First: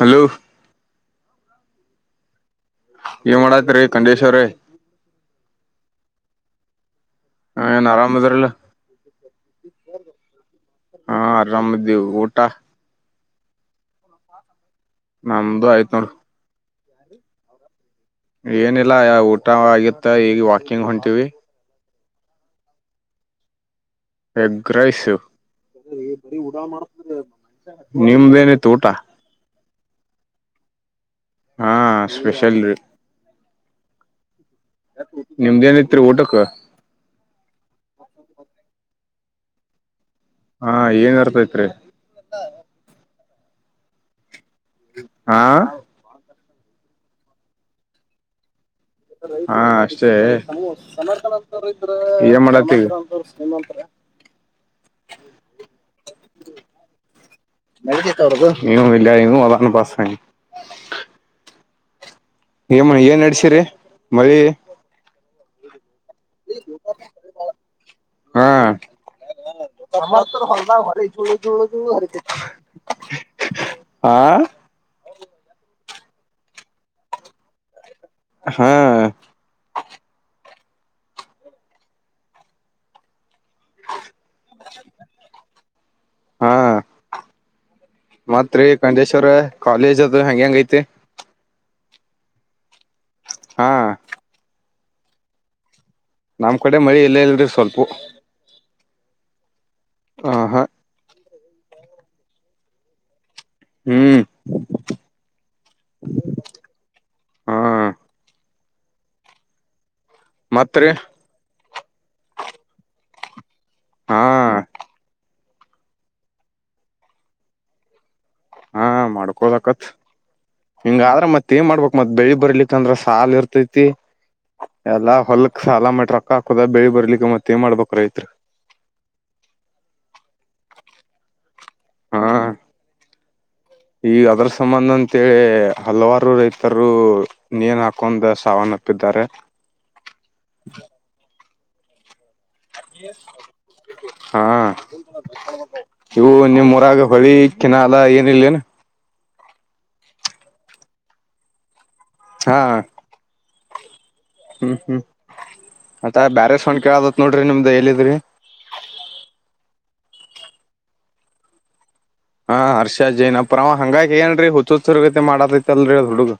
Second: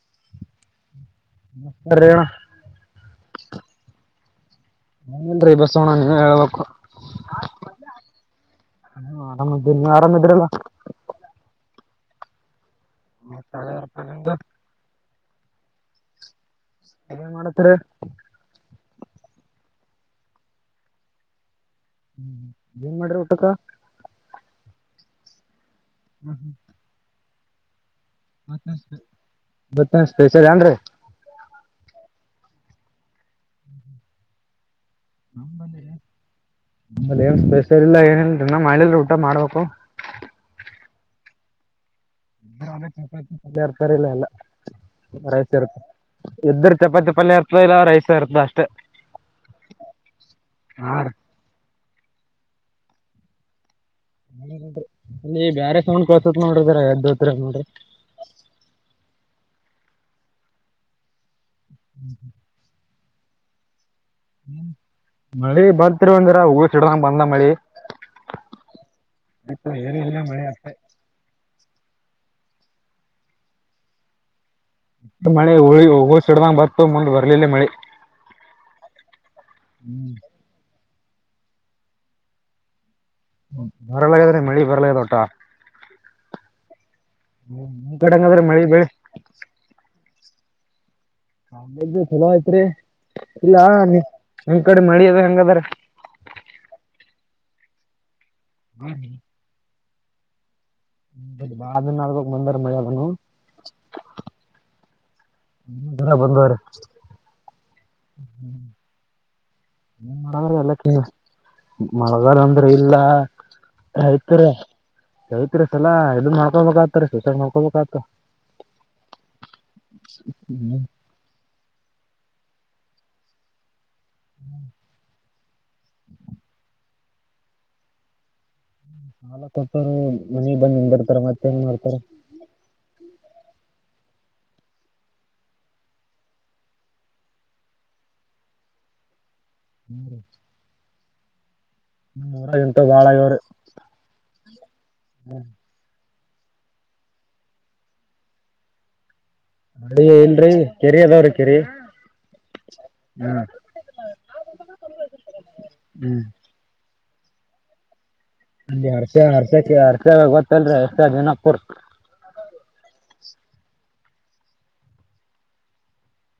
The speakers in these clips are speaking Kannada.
ಹಲೋ ನಮಸ್ಕಾರ ರೇಣ ಏನ್ ಮಾಡಾತ್ರಿ ಖಂಡೇಸಿ ಅವ್ರೆ ಹ್ಮ್ ನ್ರಿ ಬಸ್ಸು ಅಣ್ಣ ನೀವಹೇಳ್ಬೇಕು. ಎನ್ ಆರಾಮ ಅದಿರಲ್ಲ. ಆರಾಮಿದ್ದೀರಿ ನೀವ್ ಆರಾಮಿದ್ದೀರಲ್ಲ ಹಾ ಅರಾಮದೀವ ಊಟ ಮ ತಳೆರಪ [unintelligible] ನಮ್ದು ಆಯ್ತು ನೋಡು. ಎನ್ ಮಾಡತ್ತೀರಿ? ಏನಿಲ್ಲ ಊಟ ಆಗಿತ್ತ ಈಗ ವಾಕಿಂಗ್ ಹೊಂಟೀವಿ. ಏನ್ ಮಾಡ್ರಾ ಊಟಕ್ಕಾ? ಎಗ್ಗರೈಸ್ [unintelligible] ನಿಮ್ದೇನಿತ ಊಟ? ಬರ್ತಡೇ ಸ್ಪೆಷಲ್ ಏನ್ ರಿ. ಹಾ ಸ್ಪೆಷಲ್ ರೀ. ಹ್ಮ್ [inaudible] ನಿಮ್ದೇನ ಇತ್ರಿ ಊಟಕ್ಕಾ? ನಂಬಲ್ಲಿ ಏನ್ ಸ್ಪೆಷಲ್ ಇಲ್ಲ ಏನಿಲ್ರಿಇನ್ನಾ ಮಾಡಿಲ್ರಿ ಊಟ ಮಾಡ್ಬೇಕು. ಹಾ ಏನ್ ನಡದೈತ್ರಿ. ಪಲ್ಯ ಇರ್ತಾರಲ್ಲ ಎಲ್ಲ ಹಾ ರೈತಿ ಇರ್ತ [unintelligible] [inaudible] ಇದ್ದರ ಚಪಾತಿ ಪಲ್ಯ ಇರ್ತದ ಇಲ್ಲ ರೈಸ ಇರ್ತದ ಅಷ್ಟೇ. ಹಾ ಅಷ್ಟೇ ಹಾ ರೀ ಏನ್ ಮಾಡತೀವಿ? ಎಯ್ ಬ್ಯಾರೆ ಸೌಂಡ್ ಕೇಳ್ಸತದ ನೋಡ್ರಿಜರಾಎದ್ದ ಹೊತ್ರೇನ್ ನೋಡ್ರಿ. ನೀವು ಇಲ್ಲ ಅ ಪಾಸಿ [unintelligible] [inaudible] ಹ್ಞೂ ಹ [inaudible] ಏಯಮ್ಮ ಏನ್ ನಡಿಸಿರಿ ಮಳಿ? ಮಳೆ ಬ [unintelligible] ಂದಿರ [unintelligible] ಹೂ ಸಿಡದಂಗ ಬಂದ ಮಳಿ ಹಾ ಏನ ಮಿ ಅ [inaudible] ಆಾ [unintelligible] ಮಳಿಹುಗಳ್ ಹುಗಳ ಸಿಡ್ದಂಗಬರ್ತ ಮುಂದ್ ಬರ್ಲಿಲ್ಲೇ ಮಳಿ. ಹಾ ಹ್ಮ್ [inaudible] ಬರಲಾಗದ್ರಿ ಮಳಿ ಬರಲಾಗದ ಒಟ್ಟಾ. ಹಾ ಹ್ಮ್ ನಿಮ್ಮ ಕಡೆಂಗಾದ್ರಿ ಮಳಿ ಬೆಳಿ. - ಸರ್ ಕಾಲೇಜ್ ಅದು ಹಂಗೆಂಗೈತಿ. ಹು [unintelligible] ಚಲೋ ಆಯ್ತ್ರಿ ಇಲ್ಲ ಹಾ ನಿಮ್ಮ ಕಡೆ ಮಳಿ ಅದ ಹೆಂಗಾದ್ರಿ. ನಮ್ಮ್ ಕಡೆ ಮಳಿ ಇಲ್ಲೆ ಇಲ್ರಿ ಸ್ವಲ್ಪು. ಹ [inaudible] ಆ ಹಾ [unintelligible] ಬಾಳ ದಿನಾ ಆದ್ಮೇಲೆ ಬಂದಾದ ಮಳಿ ಅದುನು. ಹ್ಮ್ ಇಲ್ಲಾ ಬಂದಾದರಿ. ಹಾ ಮಳಗಾಲ ಮತ್ರಿ ಎಲ್ಲ [unintelligible] ಕ ಮಳೆಗಾಲ ಅಂದ್ರೆ ಇಲ್ಲ ಹಾ ರೈತರು, ರೈತರು ಈಸಲಾ ಇದ್ ಮಾಡ್ಕೊಬೇಕಾತದ್ರಿ ಸೂಸೈಡಮಾಡ್ಕೊಬೇಕ ಆತದ್ರಿ. ಹ್ಮ್, ಮಾಡ್ಕೋಬೇಕಾಗತ್ ಹಿಂಗಾದ್ರ ಮತ್ತೆ- ಏನ್ ಮಾಡ್ಬೇಕ್ ಮತ್ತ ಬೆಳಿ ಬರ್ಲಿಕ್ಕಂದ್ರೆ ಸಾಲ ಇರ್ತೈತಿ. ಎಲ್ಲಾ ಹೊಲ್ಕ್ ಸಾಲ ಮಾಡಿರೊಕ್ಕ ಹಾಕದುಬೆಳಿ ಬರ್ಲಿಕ್ಕೆ ಮತ್ತೇನ್ ಮಾಡ್ಬೇಕ ರೈತ್ರ. ನಾಲ ತತಾ [unintelligible] ರ ಮನೆಗ್ ಬಂದ್ ನಿಂದರ್ತಾರ ಮತ್ತ ಏನ್ ಮಾಡ್ತಾರ. ಹಾ ಈಗ ಅದರ ಸಂಬಂಧ ಅಂತೇಳಿ ಹಲವಾರು ರೈತರು ನೇನ್ ಹಾಕೊಂಡ್ ಸಾವನ್ನಪ್ಪಿದ್ದಾರೆ. ಹ್ಮ್ ರ ನೂರಾ ಐವತ್ ಹಾ ಇವು ನಿಮ್ಮ ಊರಾಗ ಹೊಳಿ ಕೆನಾಲ್ ಏನ ಇಲ್ಲೇನ್ ಅ ಇಲ್ರರಿ ಕೆರಿ ಅದಾವ್ರೀ ಕೆರಿ. ಹಾ ಹ್ಮ್ ಹುಂ ಹುಂ ಹ್ಮ್ ಅತ್ತಾ ಬ್ಯಾರೆ ಸೌಂಡ ಕೇಳಾತೈತಿ ನೋಡ್ರಿ ನಿಮ್ದ್ ಎಲ್ಲಿದ್ದೀರಿ ಅಲ್ಲಿ ಹರ್ಷ ಹರ್ಷಕ ಹರ್ಷ ಗೋತ್ತಲ್ರಿ ಹರ್ಷ ಜೈನಾಪುರ್ ಹಾ ಹರ್ಷಾ ಜೈನಾಪುರ ಅವ ಹಂಗಾಗಿ ಏನ್ರೀ ಹುಚ್ಚ ಹುಚ್ಚರಗತೆ ಮಾಡದೈತ್ ಅಲ್ರಿ ಹುಡುಗ.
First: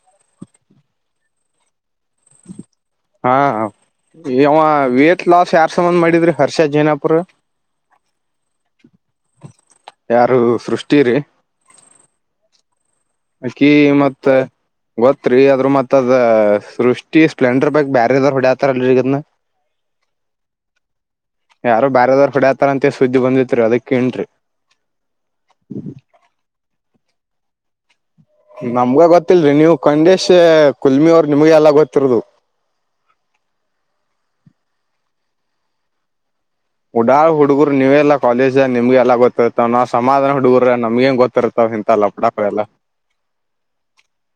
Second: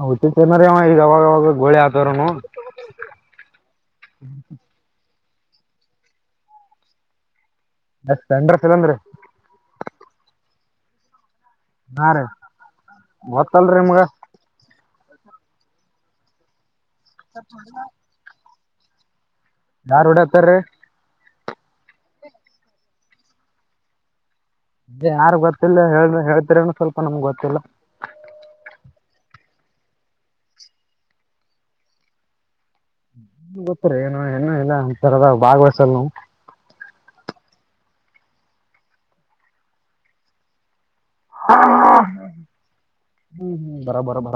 ಅವು ಹುಚ್ಚಿ ಹುಚನಾರ ಅವ ಈಗ ಅವಾಗವಾಗ ಗೋಳಿ ಆತಾರನು ಹಾ ಹಾ ಅವಾ ವೇಟ್ ಲಾಸ್ ಯಾರ್ ಸಂಬಂಧ ಮಾಡಿದ್ರಿ ಹರ್ಷಾ ಜೈನಾಪುರ ಅದು ಪೆಂಡರ್ ಸಂಬಂಧ ರೀ ಯಾರು ಸೃಷ್ಟಿರಿ ಹಾ ರಿ ಅಕಿ ಮತ್ತ ಗೊತ್ತರಿ ಆದ್ರ ಮತ್ ಅದ ಸೃಷ್ಟಿ ಸ್ಪ್ಲೆಂಡರ್ ಬಗ್ ಬೇ ಹೊಡೆ ಕತ್ತರ ಅಲ್ರೀ ಈಗ್ ಯಾರ್ ಹೋಡಾಕತ್ತಾರೀ ಯಾರೋ ಬ್ಯಾರೇದವರ ಹೊಡ್ಯಾತಾರ ಅಂತ ಸುದ್ದಿ ಬಂದಿತ್ರಿ ಅದಕ್ಕೇನ್ರಿ ಯಾರ ಗೊತ್ತಿಲ್ಲಾ ಹೇಳರಿ ಹೇಳ್ತಿರೇನ ಸ್ವಲ್ಪ ನಮ್ಗ್ ಗೊತ್ತಿಲ್ಲಾ ನಮ್ಗ ಗೊತ್ತಿಲ್ರರಿ ನೀವು ಕೋಗಮೆಶ್ ಕುಲ್ಮಿ ಅವರು ನಿಮ್ಗೆ ಎಲ್ಲಾ ಗೊತ್ತಿರೋದು ಗೊತ್ತರಿ ಏನು ಏನು ಅಂತ ರಲ್ಲಂತಾರದ ಬಾಗ್ ವಹಿಸಿಲ್ಲ ನಾವ ಉಡಾಳ ಹುಡುಗರು ನೀವೆಲ್ಲಾ ಕಾಲೇಜ್ ನಿಮ್ಗೆ ಎಲ್ಲಾ ಗೊತ್ತರತಾವ ನಾವ ಸಮಾಧಾನ ಹುಡುಗರು ನಮಗೇನ್ ಗೊತ್ತಿರ್ತಾವ ಇಂತಲ್ಲಾ ಲಪ್ಪಡಾ ಎಲ್ಲಾ ಹುಂ ಹುಂ ಬರಬರ ಬಾ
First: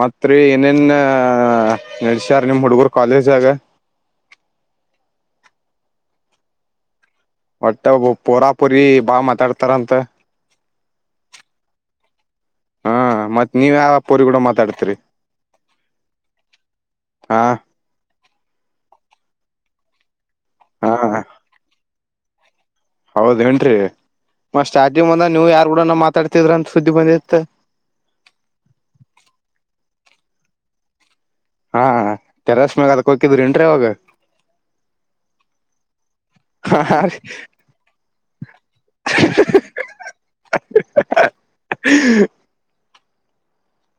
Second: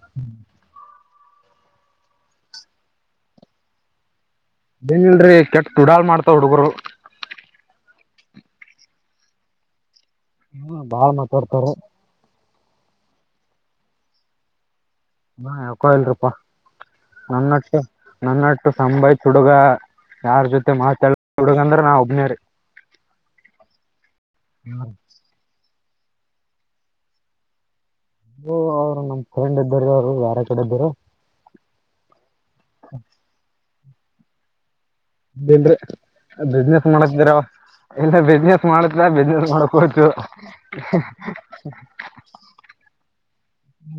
ಮತ್ರಿ ಏನೇನ್ ನಡಸ್ಯಾರ ನಿಮ್ ಹುಡುಗರ್ ಕಾಲೇಜನಾಗ ಇಲ್ರರಿ ಕೆಟ್ಟ ಉಡಾಳ್ ಮಾಡ್ತವ್ ಹುಡುಗರು. ಒಟ್ಟ ಒಬ್ಬ ಪೂರಾ ಪೋರಿ ಬಾಳ ಮಾತಾಡ್ತಾರಂತ. ಹ್ ಬಾಳ್ ಮಾತಾಡ್ತಾರ ಹ ಮತ್ ನೀವ ಯಾವ ಪೋರಿ ಗುಡ ಮಾತಾಡ್ತಿರಿ ಹಾ ಯಾಕೋ ಇಲ್ರಪ್ಪಾ ಹಾ ನನ್ನಟ್ಟ ನನ್ನಟ್ಟ ಸಂಭಾಯ್ತ ಹುಡುಗಾ ಯಾರ್ ಜೊತೆ ಹಾ ಮಾತಾಡ ಹುಡುಗ ಅಂದ್ರ ನಾ ಒಬ್ಬನೇ ರೀ ಹೌದ ಏನ್ರೀ ಮತ್ ಸ್ಟಾರಜಿಂಗ ಬಂದಾಗ ನೀವು ಯಾರ್ ಕೂಡನ ಮಾತಾಡ್ತಿದ್ರ ಅಂತ ಸುದ್ದಿ ಬಂದಿತ್ತ ಓ ಅವ್ರು ನಮ್ ಫ್ರೆಂಡ್ ಇದ್ದರು ಅವ್ರು ಯಾರ ಕಡೆ ಇದ್ದರು ಹಾ ಟೆರೆಸ್ ಮ್ಯಾಗ್ ಅದಕ್ ಹೋಗಿದ್ರಿ ಎನ್ರೀ ಅವಾಗ ಊಟ ರೀ ಬಿಸ್ನೆಸ್ ಮಾಡತರ ಇಲ್ಲ ಬಿಸ್ನೆಸ್ ಮಾಡತ್ ಬಿಸ್ನೆಸ್ ಮಾಡಕ್ತು [inaudible] ಹ್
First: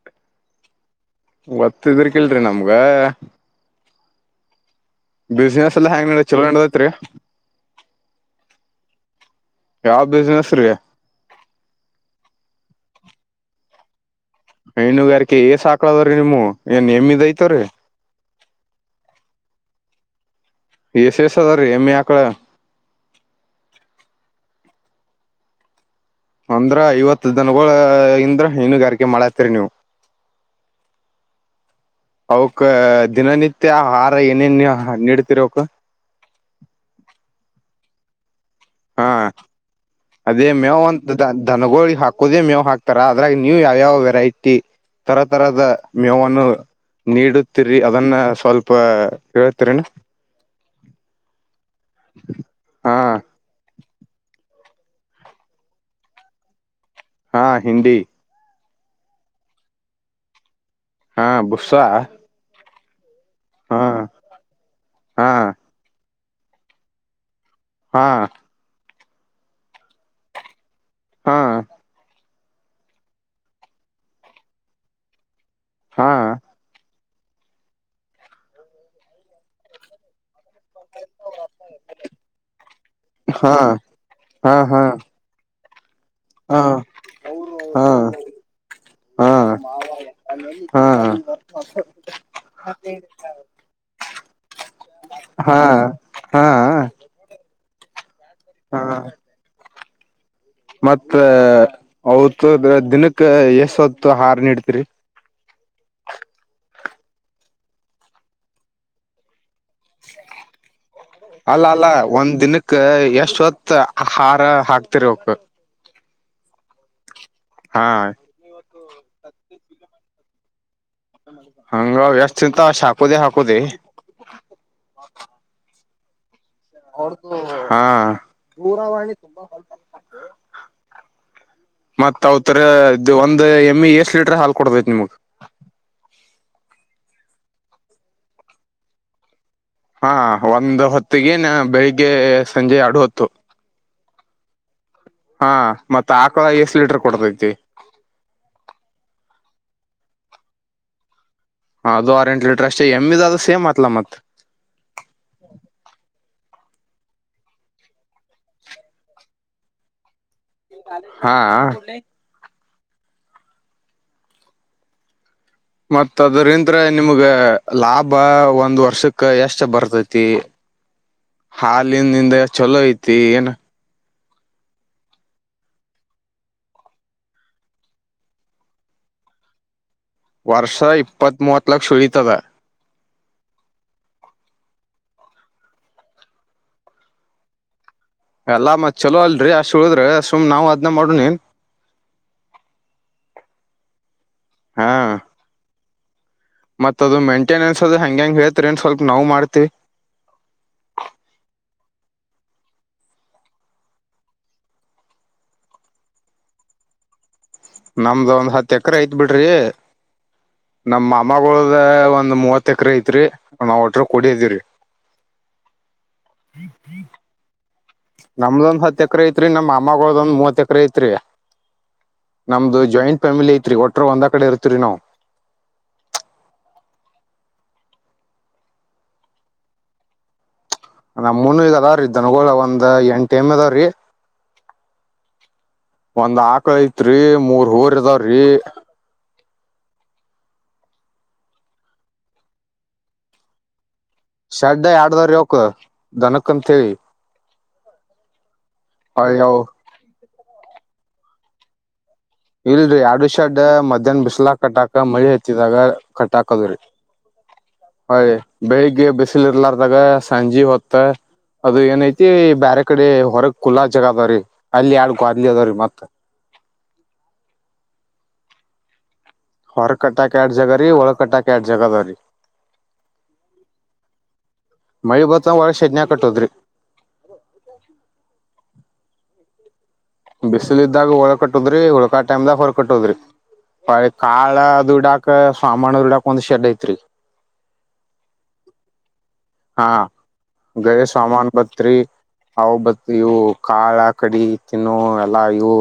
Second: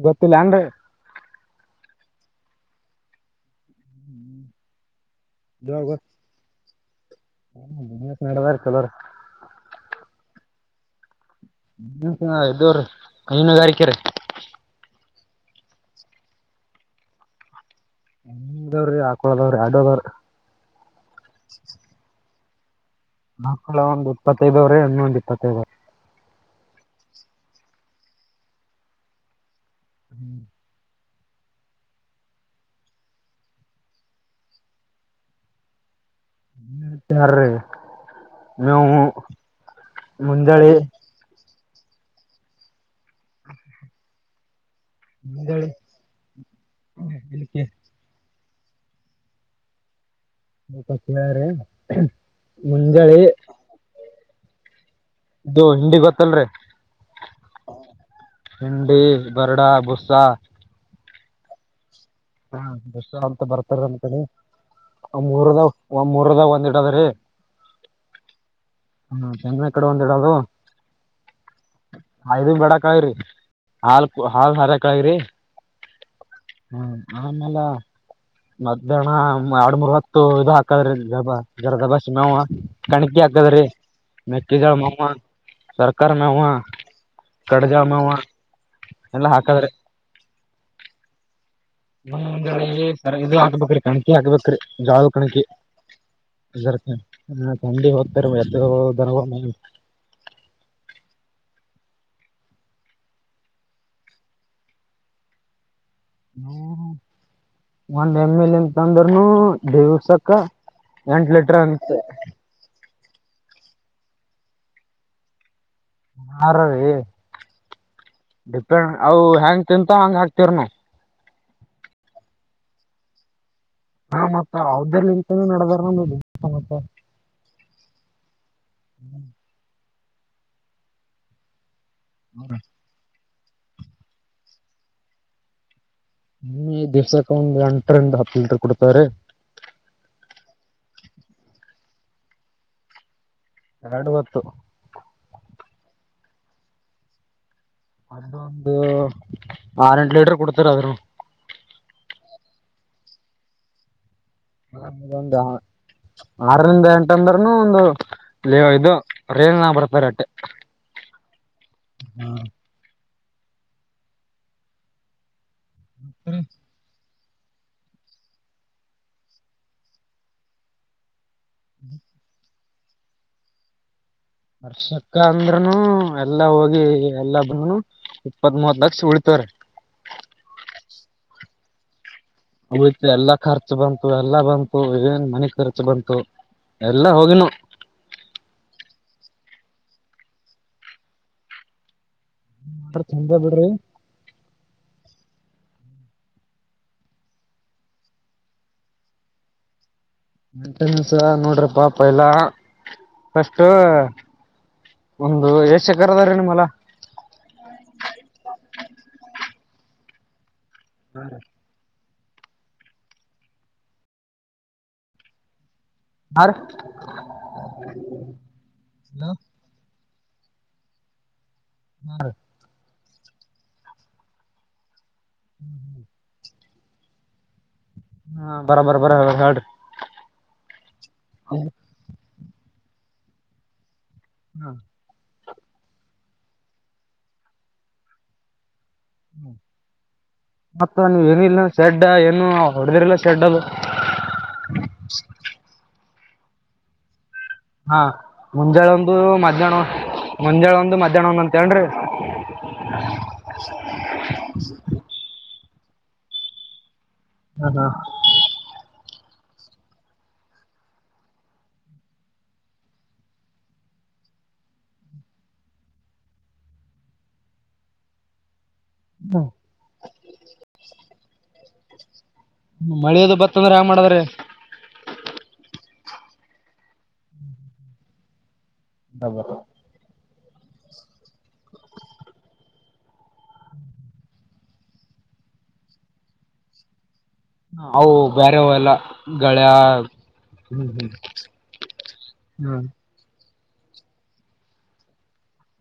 ಗೊತ್ತಿಲ್ಲಾ ಅಂದೆ ಒತ್ತ ಇದ್ರಕಲ್ರಿ ನಮಗ ಹ್ಮ್ ಬಿಸ್ನೆಸ್ ಎಲಾ ಹೆಂಗ ನಡೈತ ಚಲೋ ನಡದೈತ್ರಿ ಹ್ ನಡ್ದಾರಿ ಚಲೋ ರಿ ಯಾವ ಬಿಸ್ನೆಸ್ ರೀ ನೀನ್ ಇದ್ದವ್ರೀ ಹೈನುಗಾರಕೆ ರಿ. ಹೈನುಗಾರಿಕೆ ಏಸಾಕ್ಳದ್ರೀ ನಿಮ ಏನ್ ಎಮ್ಮಿದ್ ಐತವ ರೀ. ಹದಾವ್ರೀ ಹಾಕೊದಾವ್ರಿ ಆಡೋದಾವ್ರಿ. ಎಸ್ ಎಸ ಅದ ರೀ ಎಮ್ಮಿ ಆಕಳ. ಆಕ್ಕಳ ಒಂದು ಇಪ್ಪತ್ತೈದವ್ರೆ ಎಮ್ಮಿ ಒಂದು ಇಪ್ಪತ್ತೈದು ರಿ. ಅಂದ್ರ ಐವತ್ತು ದಿನಗಳ ಇಂದ್ರ ಹೈನುಗಾರಿಕೆ ಮಳತಿರಿ ನೀವು. [inaudible] ಅವಕ್ ದಿನನಿತ್ಯ ಆಹಾರ ಏನೇನ್ ನೀಡ್ತಿರ ಅವಕ್. [unintelligible] ಹಾ ಅದೇ ಮುಂಜಾಳಿ ಮೇವ್ ಅಂತ ದ ದನಗೋಳ ಹಾಕೋದೇ ಮೇವ್ ಹಾಕ್ ಅದ್ರಾಗ ನೀವು ಯಾವವ ವೆರೈಟಿ. ತರ ತರದ ಮುಂಜಾಳಿ ಮೇವನ್ನು ನೀಡುತ್ತಿರಿ. ಅದನ್ನ ಸ್ವಲ್ಪ ಹೇಳ್ತಿರೇನು. ನಪ್ಪತ್ತೇಳ್ರ ಹಾ ಮುಂಜಲಿ. ಇದು ಹಿಂದಿ ಗೊತ್ತಲ್ರರಿ. ಹಾಂ ಹಿಂದಿ. ಭಿಂಡಿ ಬರ್ಡಾ ಬುಸ್ಸಾ. ಹಾ ಬುಸಾ ಆ. ಹಾ ದಸ ಅಂತ ಬರ್ತಾರ ನಮ್ ಕಡೆ ಹಾ ಮೂರ್ದಾಗ ಒಂದ್ ಮೂರ್ದಾಗ ಒಂದ್ಡದ್ರೀ. ಹಾ. ಹ್ಮ ಚಂದ ಕಡೆ ಒಂದಿಡದು. ಹಾ. ಹದು ಬೇಡಕ್ ಆಗ್ರಿ ಹಾಲ್ ಹಾಲ್ ಹರಕ್ಳಗ್ರಿ. ಹಾ. ಹ್ಮ ಆಮೇಲೆ ಮಧ್ಯಾಹ್ನ ಎರಡ್ ಮೂರ್ ಹತ್ತು ಇದಾ. ಹಾಕದ್ರಿ ಜ ಜರದ ಬಸ್ ಮಾವ ಕಣಕಿ ಹಾಕದ್ರಿ ಹಾ ಹಾ ಮೆಕ್ಕೆ ಜೋಳ ಹಾ ಮಾವ. ಸರ್ಕಾರಿ ನವ ಹಾ ಕಡ್ಜಾ ಹಾ ಮಾವ ಎಲ್ಲಾ ಹಾಕಾದ್ರೆ. ಹಾ. ಇ ಹಾಕ್ಬೇಕ್ರಿ ಕಣಕಿ ಹಾಕ್ಬೇಕ್ರಿ ಜಾಳದ ಕಣಕಿ. ಹಾ ಹಾ ಹಾ [unintelligible] ಮತ್ತ ಅವತ್ ದಿನಕ್ಕೆ ಎಸ್ ಹೊತ್ತು ಆಹಾರ ನೀಡ್ತಿರಿ. ಹ ಒಂದ್ ಎಮ ಎಲ್ ಅಂತಂತಂದ್ರನು. ದಿವ್ಸಕ್ಕ ಎಂಟ ಲೀಟರ್ ಅಂತೆ. ಎಷ್ಟ್ ಹೊತ್ ಹಾರ ಹಾಕ್ತಿರಿ ಅವಕ್. ಆಹಾರ ರೀ. ಹಾ. ಡಿಪೆಂಡ್ ಅವು ಹೆಂಗ್ ತಿಂತ ಹಂಗಗೆ ಹಾಕ್ತಿರ್ನುವು. ಹಂಗ ವ್ಯಸ್ ಅಂತ ಅಷ್ಟ್ ಹಾಕೋದೇ ಹಾಕೋದೆ. ಹಾ ಮತ್ತತ್ ಅವ್ದ್ರಲ್ಲಿ ಇಂತಾನೂ ನಡದಾರ ನೋಡಿ. ಹಾ ದೂರವಾಣಿ ತುಂಬಾ ಹೊ. ಮತ್ ಅವ ತರ ಇ ಒಂದ್ ಎಮ್ ಎಷ್ಟ್ ಲೀಟರ್ ಹಾಲ್ ಕೊಡತೈತ್ ನಿಮಗ್. ಹ ದಿವ್ಸಕ್ಕೆ ಒಂದ್ ಎಂಟರಿಂದ ಹತ್ತು ಲೀಟರ್ ಕೊಡ್ತಾರೆ. ಹಾ ಒಂದು ಹೊತ್ತಿಗೆ ನ ಬೆಳಿಗ್ಗೆ ಸಂಜೆ ಎರಡು ಹೊತ್ತು. ಎರಡು ಗತ್ತು. ಹಾ ಮತ್ತ ಆಕಳ ಎಷ್ಟ ಲೀಟರ್ ಕೊಡ್ತೈತಿ. ಅದ ಒಂದು ಆರ್ ಎಂಟ ಲೀಟರ್ ಕುಡ್ತಾರಿ ಅದರನೂ. ಹ ಅದು ಆರೆಂಟ್ ಲೀಟರ್ ಅಷ್ಟೇ ಎಮ್ಮಿದದು ಸೇಮಾತ್ಲ ಮತ್. ನಮ್ಗೊಂದಾ. ಆರರಿಂದ ಎಂಟ ಅಂದ್ರನು ಒಂದು ಲೆ ಇದು [unintelligible] ರೇಜ ನ ಬರ್ತಾರಿ ಅಟ್ಟೆ. ಹಾ ಹ್ಮ್ ಮತ್ತ ಅದರಿಂತ್ರ ನಿಮ್ಗ ಲಾಭ ಒಂದ್ ವರ್ಷಕ್ಕ ಎಷ್ಟ ಬರ್ತೈತಿ. ಹಾಲಿನಿಂದ ಚಲೋ ಐತಿ ಏನ್. ವರ್ಷಕ್ಕ ಅಂದ್ರನು ಎಲ್ಲಾ ಹೋಗಿ ಎಲ್ಲ ಬನು. ಇಪ್ಪತ್ ಮೂವತ್ ಲಕ್ಷ ಉಳಿತವ್ರಿ. ವರ್ಷ ಇಪ್ಪತ್ ಮೂವತ್ತ ಲಕ್ಷ [unintelligible] ತವೆ. ಉಳಿತ್ ಎಲ್ಲಾ ಖರ್ಚು ಬಂತು ಎಲ್ಲಾ ಬಂತು ಏನ್ ಮನೆ ಖರ್ಚು ಬಂತು ಎಲ್ಲಾ ಹೋಗಿನು. ಎಲ್ಲಾ ಮತ್ ಚಲೋ ಅಲ್ರಿ ಅಷ್ಟ ಉಳದ್ರ ಸುಮ್ ನಾವು ಅದ್ನ ಮಾಡೋನೆನ್. ಹಂಗ ಮಾಡ್ರ ಚಂದೆ ಬಿಡ್ರಿ. ಹಾ ಮತ್ ಅದು ಮೇಂಟೆನೆನ್ಸ್ ಅದು ಹೆಂಗೆಂಗ ಹೇಳ್ತರೆನ್ ಸ್ವಲ್ಪ ನಾವು ಮಾಡ್ತಿವಿ. ಮೆಂಟನೆನ್ಸ ನೋಡ್ರಪ್ಪಾ ಪೈಲಾ ಪೈಸ್ಟ್. ಒಂದು ಎಶೇಕ್ಕರ್ ಅದರಿ ನಿಮ್ಮ ಹೋಲಾ. ನಮ್ದ ಒಂದ್ ಹತ್ ಎಕ್ರೇ ಐತ್ ಬಿಡ್ರಿ ನಮ್ಮ ಮಾಮಗೋಳ. ದ ಒಂದ್ ಮೂವತ್ ಎಕ್ರ ಐತ್ರಿ ನಾವ್ ಒಟ್ರ ಕುಡೆದೀವ್ರೀ. ಹಾ ರೀ [inaudible] ನಮ್ದೊಂದ್ ಹತ್ ಎಕ್ರೆ ಐತ್ರಿ ನಮ್ಮ ಮಾಮಾಗೊಳ್ದ ಒಂದ್ ಮೂವತ್ ಎಕ್ರೇ ಇತ್ರಿ. ಹಾ ರಿ. ನಮ್ದು ಜಾಯಿಂಟ್ ಫ್ಯಾಮಿಲಿ ಐತ್ರಿ ಒಟ್ಟರು ಒಂದ ಕಡೆ ಇರ್ತೀರಿ ನಾವು. ಹ್ಮ್ ಹ್ಮ್ ಹಾ ಬರಾ ಬರ ಬರ ಹೇಳ್ರಿ. ನಮ್ಮೂನು ಈಗ ಅದಾವ್ರೀ ದನಗೋಳ ಒಂದ್ ಎಂಟೆಮ್ಮಿ ಅದಾವ್ರೀ. ಹ್ಮ ಒಂದ್ ಆಕ್ಳ ಐತ್ರಿ ಮೂರ್ ಹೂರ ಅದಾವ್ರಿ. ಹ್ಮ ಮತ್ತ ನೀವ್ ಏನಿಲ್ಲ ಶೆಡ್ ಏನು ಹೊಡೆದಿರ್ಲ್ಲ ಶೆಡ್ಡದು. ಶಡ್ಡ ಯಾಡ್ ಅದವ್ರಿ ಅವುಕ್ ದನಕ್ಕ ಅಂತೇಳಿ. ಹಾ ಮುಂಜಾಳ ಒಂದು ಅಯ್ಯವ್ ಮಧ್ಯಾಣ ಮುಂಜಾಳ ಒಂದು ಮಧ್ಯಾಣ ಒಂದಂತ ಏನ್ರೀ. ಇಲ್ರಿ ಯಾಡು ಷಡ್ ಮಧ್ಯಾಹ್ನ ಬಿಸ್ಲಾಕ್ ಕಟ್ಟಾಕ ಮಳಿ ಹತ್ತಿದಾಗ ಕಟ್ಟಾಕದುರಿ. ಹ ಹಾ ಹಯ ಬೆಳಿಗ್ಗೆ ಬಿಸಿಲ್ ಇರ್ಲಾರದಾಗ ಸಂಜಿ ಹೊತ್ತ. ಅದು ಏನೈತಿ ಬ್ಯಾರೆ ಕಡೆ ಹೊರಗ್ ಕುಲ್ಲಾ ಜಾಗ ಅದಾರಿ ಅಲ್ಲಿ ಯಾಡ್ ಕ್ವಾಲಿ ಅದಾವ್ರೀ ಮತ್. ಹ್ಮ. ಹೊರಗ್ ಕಟ್ಟಾಕ ಯಾಡ್ ಜಗರಿ ಒಳಗ್ ಕಟ್ಟಕ್ ಯಾಡ್ ಜಗದರೀ. ಮಳಿ ಅದು ಬತ್ತಂದ್ರ ಹ್ಯಾಂಗ ಮಾಡದ್ರಿ. ಮಳಿ ಬತ್ತಂದ್ರ ಒಳಗೆ ಶಡ್ನ್ಯಗ್ ಕಟ್ಟೋದ್ರಿ. ಹ್ಮ್ ಹ್ಮ ಹ್ಮ್ ಡಬ ಬಿಸಿಲಿದ್ದಾಗ ಒಳಗ್ ಕಟ್ಟದ್ರಿ ಉಳ್ಕಾ ಟೈಮ್ದಾಗ ಹೊರಗ್ ಕಟ್ಟದ್ರಿ. ಪ ಕಾಳದು ಇಡಾಕ್ ಸಾಮಾನದುಡಾಕ್ ಒಂದ್ ಶೆಡ್ ಐತ್ರಿ. ಅವು ಬೇರೆ ಅವು ಎಲ್ಲ ಗಳ್ಯಾ ಹಾ ಹ್ಮ್ ಗಯ ಸಾಮನ್ ಬತ್ರಿ ಹವು ಹ್ಮ್ ಬ [unintelligible] ಇವು ಕಾಳ ಕಡಿ ತಿನ್ನು ಎಲ್ಲ ಇವು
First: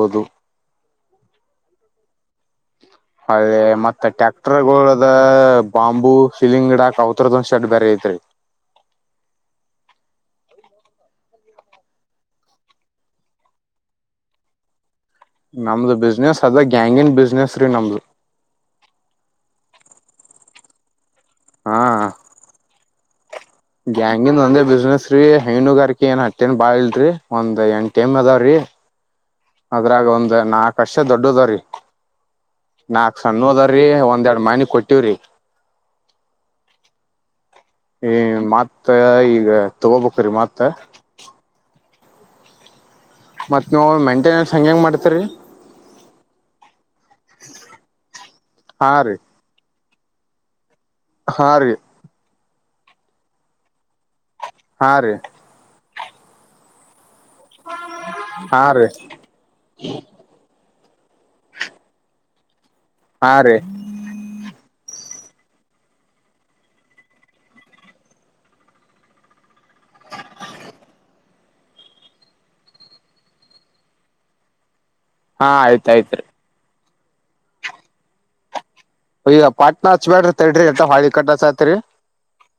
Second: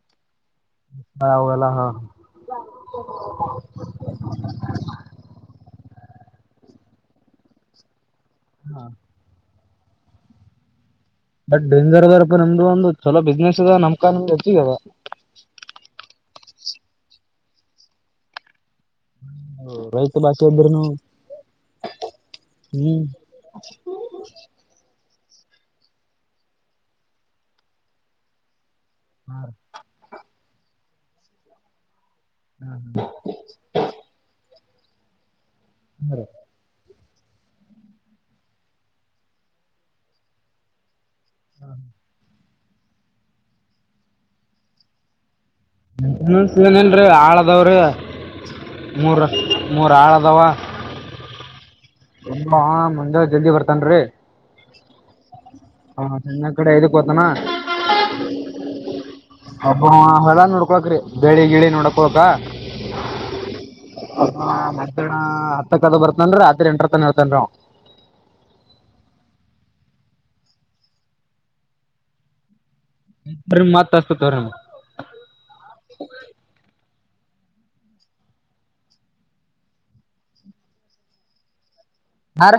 [unintelligible] ಲ್ಲ ಹಾ ಅದೇ ಮತ್ತೆ ಟ್ಯಾಕ್ಟರ್ ಗಳದ ಬಾಂಬು ಹಿಲಿಂಗಡಾಕ್ ಅವತ್ರುದ್ ಒಂದ ಶಟ್ ಬೇರೆ ಐತ್ರಿ ಹಾ ಬಟ್ ಬೇಜರ್ದ ನಮ್ದು ಒಂದು ಚಲೋ ಬಿಸ್ನೆಸ್ ಇದದ ನಮಕಮ್ದು ಹೆಚ್ಚಿಗದ [unintelligible] ನಮ್ದು ಬಿಸ್ನೆಸ್ ಅದ ಗ್ಯಾಂಗನ್ ಬಿಸ್ನೆಸ್ ರೀ ನಮ್ದು ರೈತ ಭಾಷೆ ಅಂದುನು ಹಾ ಹ್ಮ್ ಗ್ಯಾಂಗಂದ ಒಂದೇ ಬಿಸ್ನೆಸ್ ರೀ ಹೈನುಗಾರ್ ಏನ್ ಹತ್ತಏನ್ ಬಾಳ ಇಲ್ರರಿ ಒಂದ್ ಎಂಟ ಟೈಮ್ ಅದಾವ್ರೀ ಅದ್ರಾಗ ಒಂದ್ ನಾಕ್ ಹಸ ದೊಡ್ಡದವ್ರೀ ನಾಕ್ ಸಣ್ಣದ್ರ ರೀ ಒಂದ ಎರಡ್ ಮನೆ ಕೊಟ್ಟಿವವ್ರಿ ಹ್ಮ ರ [inaudible] ಈ ಮಾತ್ತ ಈಗ ತಗೋಬೇಕ್ರೀ ಮಾತ್ತ ಹಾ [inaudible] ಮತ್ತ ನೀವ್ ಮೆಂಟೆನೆನ್ಸ್ ಹಂಗ್ ಹೆಂಗ ಮಾಡ್ತರಿ ಏನ್ [unintelligible] ಆಳದಾವ್ರಿ ಹಾ ರೀ ಮೂರ್ ಮೂರು ಆಳದವಾ ಹಾ ರೀ ಹಾ ಮುಂಜಳ್ ಜಲ್ದಿ ಬರ್ತನ್ ರೀ ಹಾ ರೀ ಹ ಚೆನ್ನ ಕಡೆ ದುಕ್ಕೋತಾನ ಹಾ ರೀ ಅಬ ಹೇಳ ನೋಡ [inaudible] ಹಕ್ರಿ ಬೆಳಿ ಗಿಳಿ ನೋಡಕಕ ಹಾ ರೀ ಮ ಹತ್ತಕ್ಕದ ಬರ್ತನ್ ಆತ್ರಿ ಎಂಟರರ್ತನ ಹೇಳ್ತನ್ ಅವ [unintelligible] [inaudible] ರಿ ಮತ್ ಅಸ್ತತ್ ಅವ್ರೀ [unintelligible] ಹಾ ಆಯ್ತಾಯ್ತ್ ರೀ ಈಗ ಪಾಟ್ನ ಹಚ್ಬೇರ ತಡ್ರಿ ಎಂತ ಹಾ ಕಟ್ಟಸ ಆತ್ರಿ ಹಾ ರೀ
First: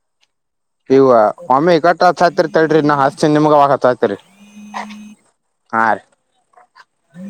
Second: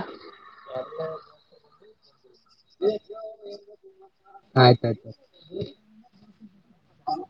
ಇವ ಒಮ್ಮಿ ಈ ಕಟ್ಟತಾಯ್ತರಿ ತದ್ರಿ [unintelligible] ನಾ ಹಸತಿನ ನಿಮಗವಾಗತತರಿ ಆಯ್ತು ಆಯ್ತು ಹಾ ರೀ